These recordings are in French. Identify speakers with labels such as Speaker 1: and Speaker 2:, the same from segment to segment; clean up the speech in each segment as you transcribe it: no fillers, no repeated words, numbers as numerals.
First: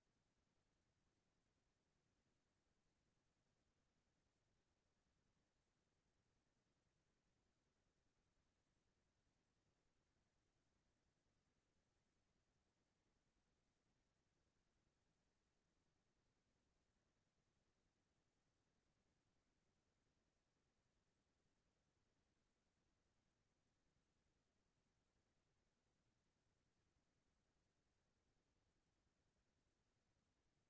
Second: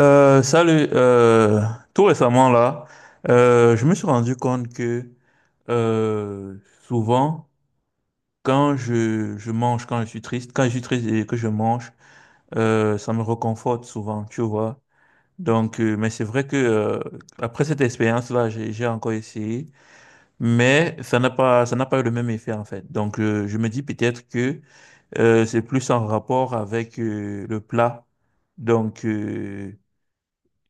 Speaker 1: Salut, tout récemment là, je me suis rendu compte que euh, souvent, quand je mange, quand je suis triste, quand je suis triste et que je mange, ça me réconforte souvent, tu vois. Donc, mais c'est vrai que après cette expérience-là, j'ai encore essayé, mais ça n'a pas eu le même effet en fait. Donc, je me dis peut-être que c'est plus en rapport avec le plat. Donc, euh,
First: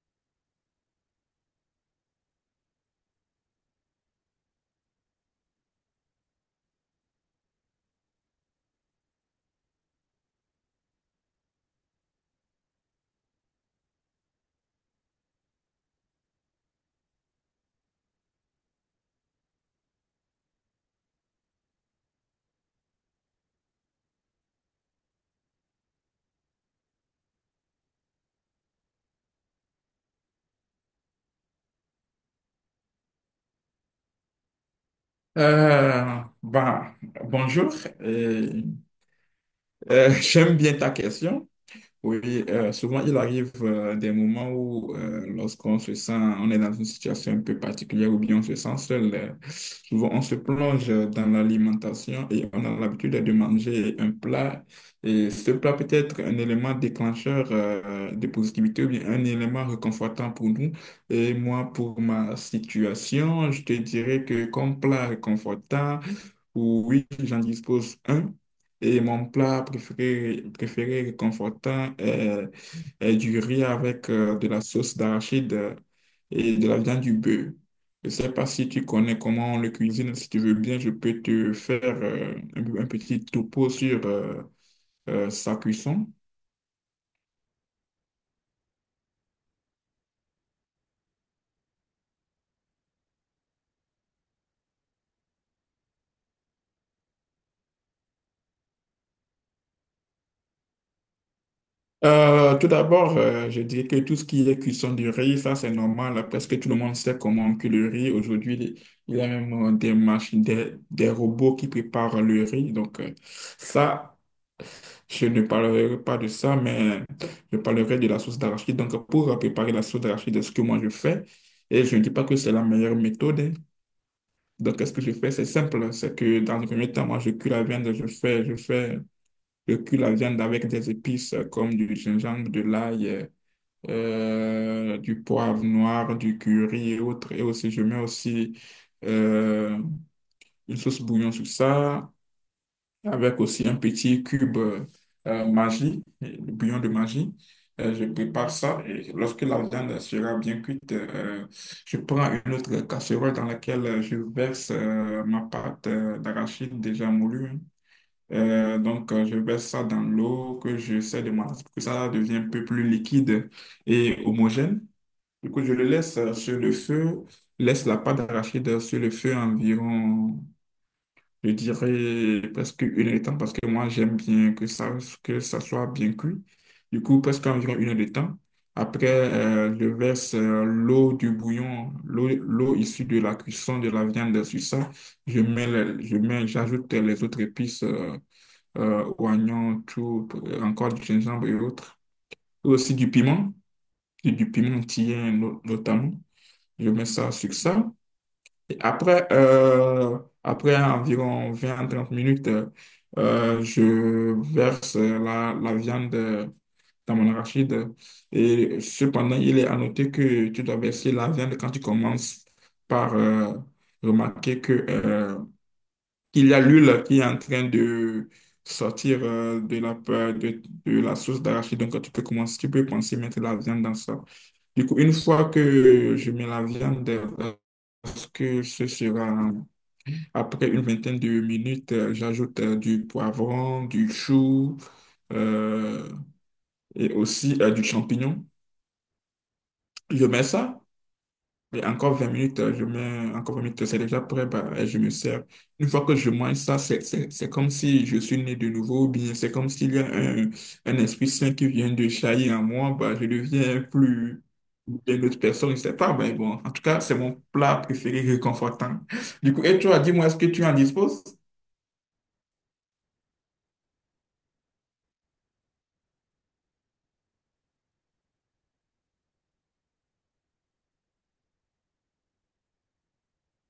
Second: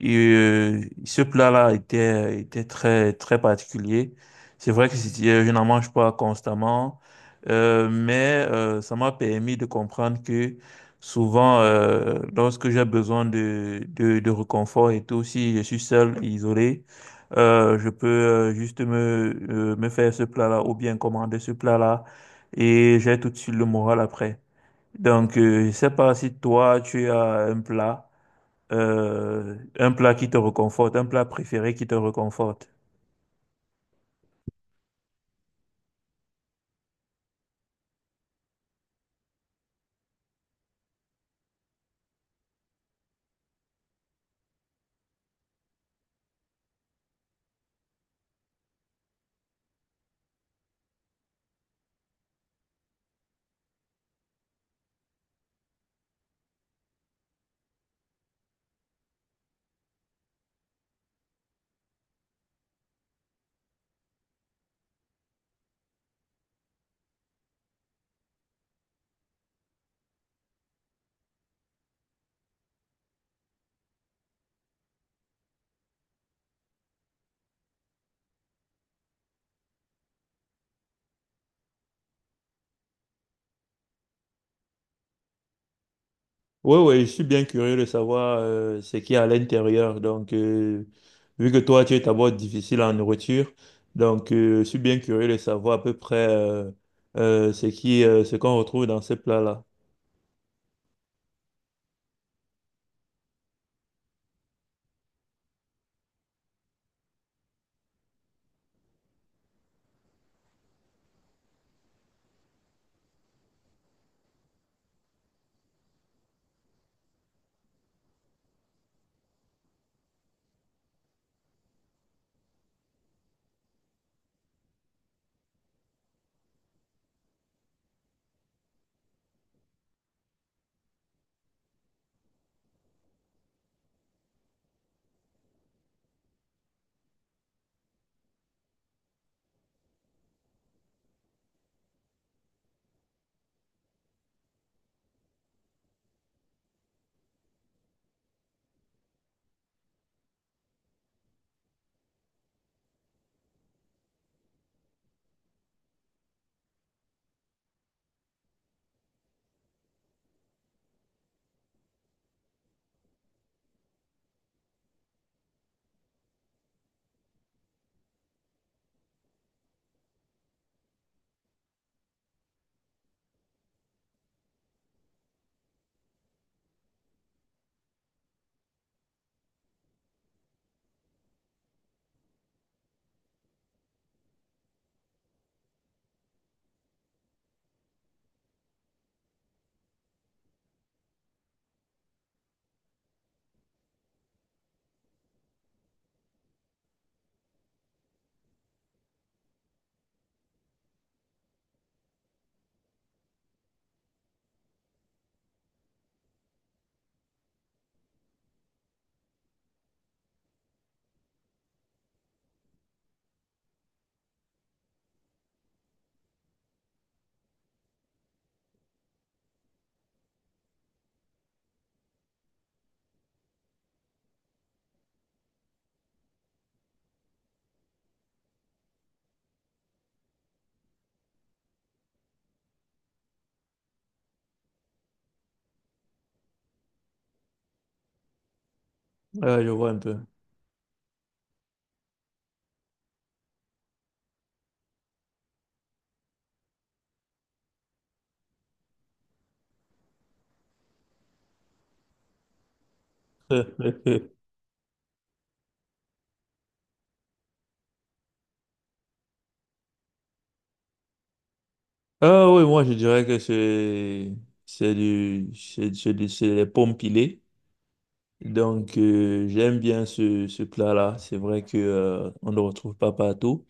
Speaker 1: Et ce plat-là était très, très particulier. C'est vrai que je n'en mange pas constamment, mais ça m'a permis de comprendre que souvent, lorsque j'ai besoin de réconfort et tout, si je suis seul, isolé, je peux juste me faire ce plat-là ou bien commander ce plat-là, et j'ai tout de suite le moral après. Donc, je sais pas si toi, tu as un plat qui te reconforte, un plat préféré qui te reconforte.
Speaker 2: Euh, bah, bonjour. Euh, J'aime bien ta question. Oui, souvent il arrive des moments où lorsqu'on se sent, on est dans une situation un peu particulière ou bien on se sent seul, souvent on se plonge dans l'alimentation et on a l'habitude de manger un plat. Et ce plat peut être un élément déclencheur de positivité ou bien un élément réconfortant pour nous. Et moi, pour ma situation, je te dirais que comme plat réconfortant, oui, j'en dispose un. Et mon plat préféré, préféré réconfortant est, est du riz avec de la sauce d'arachide et de la viande du bœuf. Je ne sais pas si tu connais comment on le cuisine. Si tu veux bien, je peux te faire un petit topo sur sa cuisson.
Speaker 1: Oui, oui, je suis bien curieux de savoir ce qu'il y a à l'intérieur. Donc, vu que toi, tu es d'abord difficile en nourriture, donc je suis bien curieux de savoir à peu près ce ce qu'on retrouve dans ces plats-là.
Speaker 2: Tout d'abord, je dirais que tout ce qui est cuisson du riz, ça c'est normal. Presque tout le monde sait comment on cuit le riz. Aujourd'hui, il y a même des machines, des robots qui préparent le riz. Ça, je ne parlerai pas de ça, mais je parlerai de la sauce d'arachide. Donc, pour préparer la sauce d'arachide, c'est ce que moi je fais, et je ne dis pas que c'est la meilleure méthode, hein. Donc, qu'est-ce que je fais? C'est simple. C'est que dans le premier temps, moi, je cuis la viande, je cuis la viande avec des épices comme du gingembre, de l'ail, du poivre noir, du curry et autres. Et aussi, je mets aussi euh, une sauce bouillon sur ça, avec aussi un petit cube magie, le bouillon de magie. Je prépare ça et lorsque la viande sera bien cuite, je prends une autre casserole dans laquelle je verse ma pâte d'arachide déjà moulue, hein. Je verse ça dans l'eau que j'essaie de malaxer pour que ça devienne un peu plus liquide et homogène. Du coup, je le laisse sur le feu, laisse la pâte d'arachide sur le feu environ, je dirais, presque une heure de temps, parce que moi, j'aime bien que ça soit bien cuit. Du coup, presque environ une heure de temps. Après, je verse l'eau du bouillon, l'eau issue de la cuisson de la viande sur ça. Je mets, le- je mets, j'ajoute les autres épices, oignons, tout, encore du gingembre et autres. Et aussi du piment, et du piment tien no- notamment. Je mets ça sur ça. Et après, après environ 20 trente minutes, je verse la viande dans mon arachide. Et cependant, il est à noter que tu dois verser la viande quand tu commences par remarquer que, qu'il y a l'huile qui est en train de sortir de la, de la sauce d'arachide. Donc, tu peux commencer, tu peux penser mettre la viande dans ça. Du coup, une fois que je mets la viande pense que ce sera après une vingtaine de minutes, j'ajoute du poivron, du chou euh, et aussi du champignon.
Speaker 1: Ah, je vois un peu.
Speaker 2: Je mets ça et encore 20 minutes, je mets encore vingt minutes, c'est déjà prêt, bah, et je me sers. Une fois que je mange ça, c'est comme si je suis né de nouveau, ou bien c'est comme s'il y a un esprit saint qui vient de jaillir en moi, bah, je deviens plus. Une autre personne, je sais pas, mais bon, en tout cas, c'est mon plat préféré réconfortant. Du coup, et toi, dis-moi, est-ce que tu en disposes?
Speaker 1: Ah oui, moi, je dirais que c'est des pommes pilées. Donc, j'aime bien ce plat-là. C'est vrai que on ne le retrouve pas partout.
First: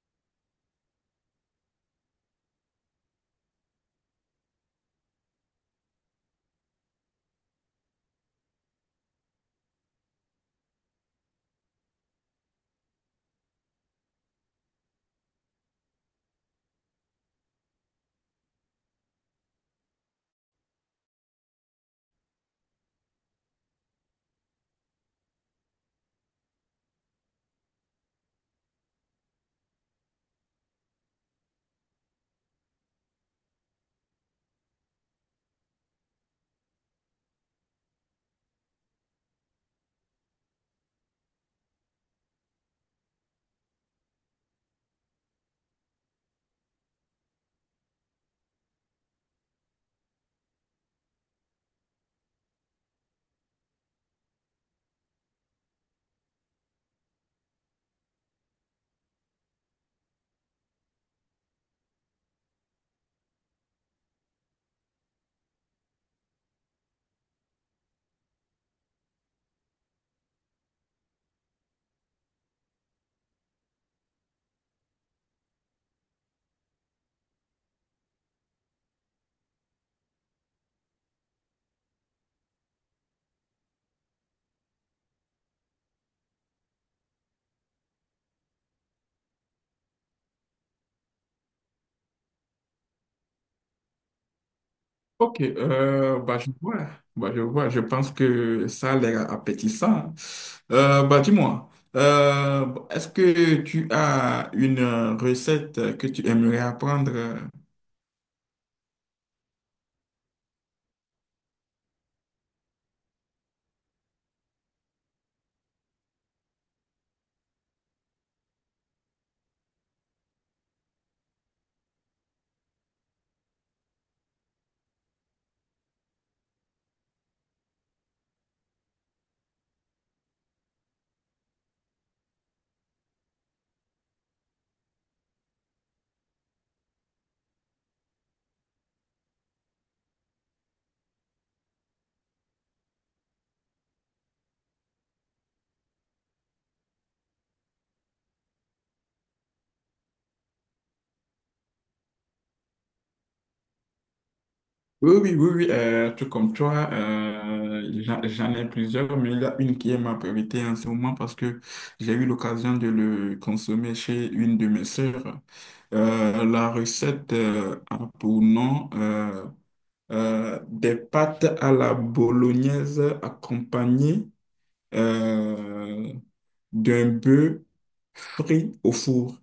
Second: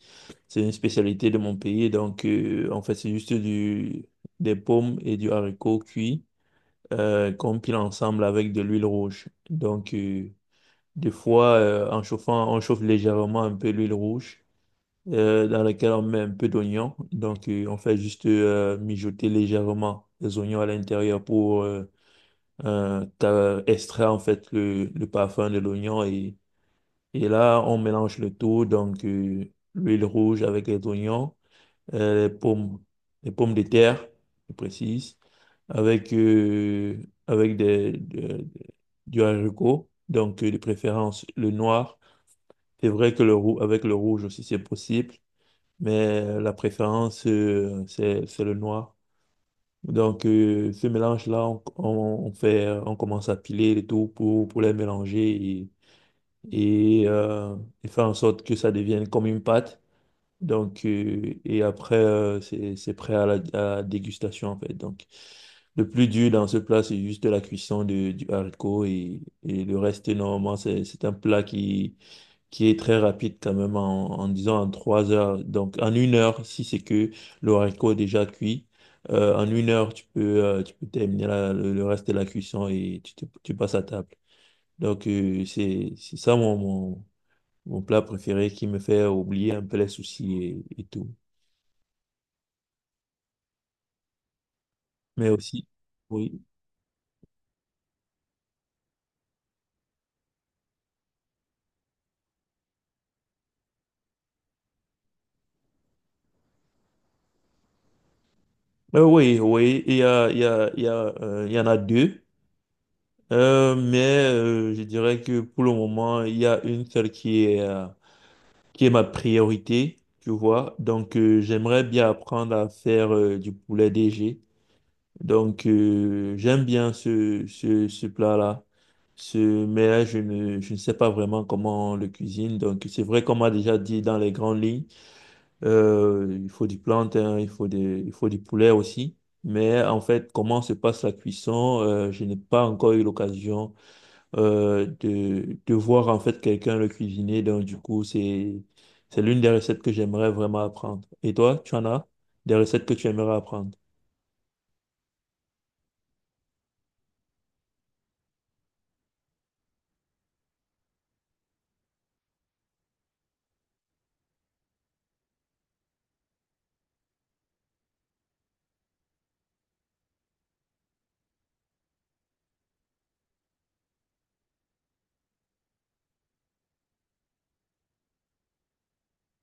Speaker 1: C'est une spécialité de mon pays. Donc, en fait, c'est juste des pommes et du haricot cuit qu'on pile ensemble avec de l'huile rouge. Donc, des fois, en chauffant, on chauffe légèrement un peu l'huile rouge dans laquelle on met un peu d'oignon. Donc, on fait juste mijoter légèrement les oignons à l'intérieur pour extraire en fait le parfum de l'oignon, et là, on mélange le tout, donc l'huile rouge avec les oignons, euh, les pommes, les pommes de terre, je précise, avec, euh, avec du haricot, donc de préférence le noir. C'est vrai que le roux, avec le rouge aussi, c'est possible, mais la préférence, c'est le noir. Donc, ce mélange-là, on on commence à piler le tout pour les mélanger et et faire en sorte que ça devienne comme une pâte. Donc, et après, c'est prêt à à la dégustation, en fait. Donc, le plus dur dans ce plat, c'est juste du haricot, et le reste, normalement, c'est un plat qui est très rapide quand même en, en disant en trois heures. Donc, en une heure, si c'est que le haricot est déjà cuit, en une heure, tu peux terminer le reste de la cuisson et tu passes à table. Donc, c'est ça mon plat préféré qui me fait oublier un peu les soucis et tout. Mais
Speaker 2: Ok,
Speaker 1: aussi, oui.
Speaker 2: bah, je vois, je pense que ça a l'air appétissant. Bah, dis-moi, est-ce que tu as une recette que tu aimerais apprendre?
Speaker 1: Oui, oui, il y a, il y en a deux. Mais je dirais que pour le moment, il y a une seule qui est ma priorité, tu vois. Donc, j'aimerais bien apprendre à faire du poulet DG. Donc, j'aime bien ce plat-là. Ce, mais je ne sais pas vraiment comment on le cuisine. Donc, c'est vrai qu'on m'a déjà dit dans les grandes lignes. Il faut du plantain, il faut du poulet aussi. Mais en fait, comment se passe la cuisson, je n'ai pas encore eu l'occasion de voir en fait quelqu'un le cuisiner. Donc du coup, c'est l'une des recettes que j'aimerais vraiment apprendre. Et toi, tu en as des recettes que tu aimerais apprendre?
Speaker 2: Oui, oui, tout comme toi, j'en ai plusieurs, mais il y a une qui est ma priorité en ce moment parce que j'ai eu l'occasion de le consommer chez une de mes sœurs. La recette a pour nom des pâtes à la bolognaise accompagnées euh, d'un bœuf frit au four.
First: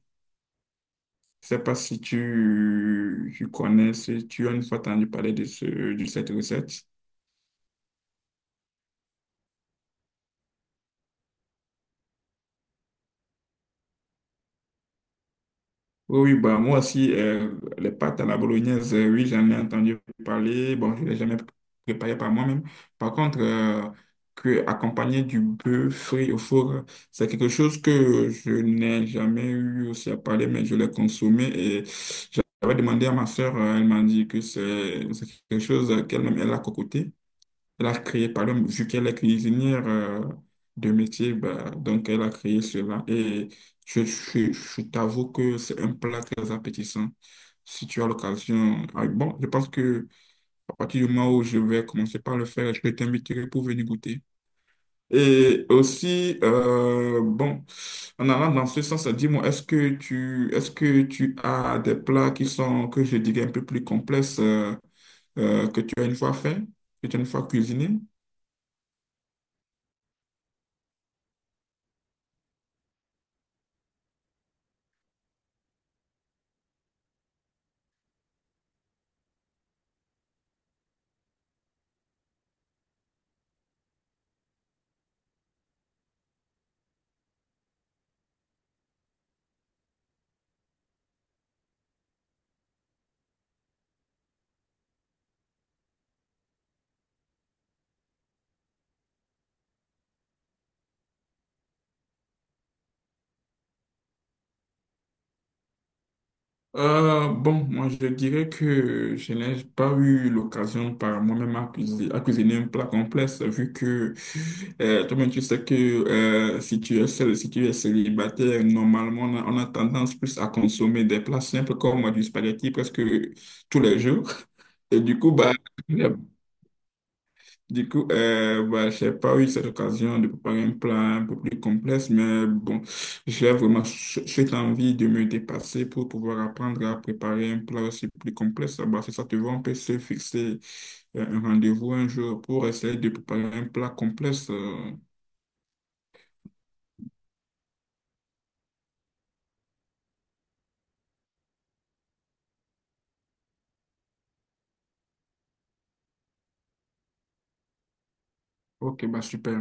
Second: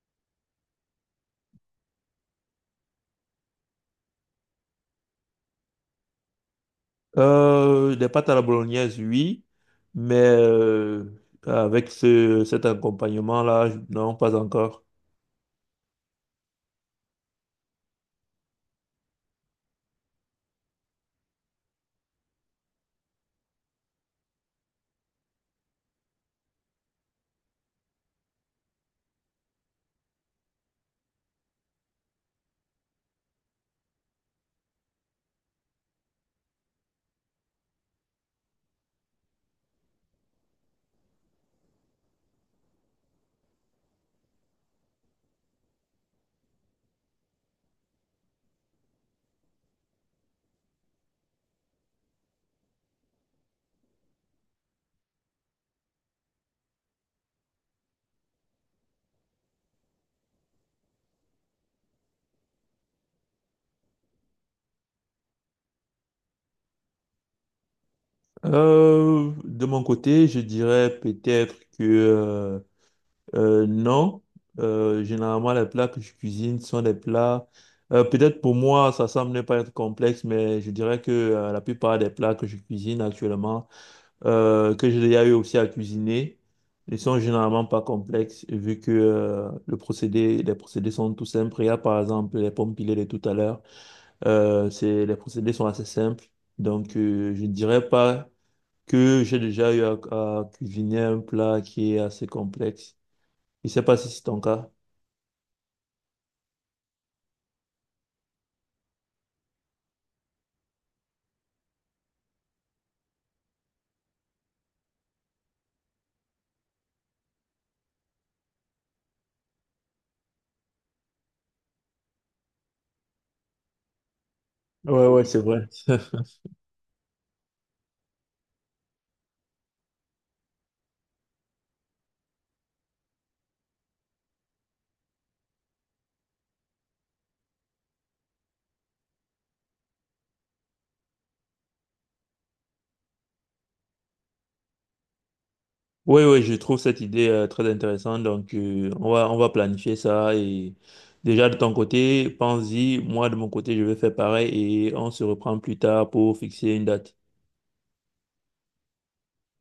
Speaker 2: Je sais pas si tu connais, si tu as une fois entendu parler de cette recette.
Speaker 1: Des pâtes à la bolognaise, oui, mais avec cet accompagnement-là, non, pas encore.
Speaker 2: Oui, oui, bah, moi aussi, les pâtes à la bolognaise, oui, j'en ai entendu parler. Bon, je ne l'ai jamais préparé par moi-même. Par contre, que accompagner du bœuf frit au four, c'est quelque chose que je n'ai jamais eu aussi à parler, mais je l'ai consommé et j'avais demandé à ma soeur, elle m'a dit que c'est quelque chose qu'elle-même, elle a cocoté. Elle a créé, par exemple, vu qu'elle est cuisinière de métier, bah, donc elle a créé cela. Et je t'avoue que c'est un plat très appétissant. Si tu as l'occasion, ah, bon, je pense que à partir du moment où je vais commencer par le faire, je vais t'inviter pour venir goûter. Et aussi, bon, en allant dans ce sens, dis-moi, est-ce que est-ce que tu as des plats qui sont, que je dirais, un peu plus complexes, que tu as une fois fait, que tu as une fois cuisiné?
Speaker 1: De mon côté, je dirais peut-être que non. Généralement, les plats que je cuisine sont des plats. Peut-être pour moi, ça semble ne pas être complexe, mais je dirais que la plupart des plats que je cuisine actuellement, que j'ai déjà eu aussi à cuisiner, ne sont généralement pas complexes vu que le procédé, les procédés sont tout simples. Il y a par exemple les pommes pilées de tout à l'heure. C'est, les procédés sont assez simples. Donc, je ne dirais pas que j'ai déjà eu à cuisiner un plat qui est assez complexe. Je ne sais pas si c'est ton cas.
Speaker 2: Bon, moi je dirais que je n'ai pas eu l'occasion par moi-même à cuisiner un plat complexe, vu que toi-même tu sais que si tu es seul, si tu es célibataire, normalement on a tendance plus à consommer des plats simples comme du spaghetti presque tous les jours. Et
Speaker 1: Ouais,
Speaker 2: du
Speaker 1: ouais,
Speaker 2: coup,
Speaker 1: c'est
Speaker 2: bah,
Speaker 1: vrai.
Speaker 2: du coup, bah, j'ai pas eu cette occasion de préparer un plat un peu plus complexe, mais bon, j'ai vraiment cette envie de me dépasser pour pouvoir apprendre à préparer un plat aussi plus complexe. Bah, si ça te va, on peut se fixer un rendez-vous un jour pour essayer de préparer un plat complexe.
Speaker 1: Oui, oui, je trouve cette idée très intéressante. Donc, on va planifier ça. Et déjà, de ton côté, pense-y. Moi, de mon côté, je vais faire pareil et on se reprend plus tard pour fixer une date.
Speaker 2: Ok, bah super.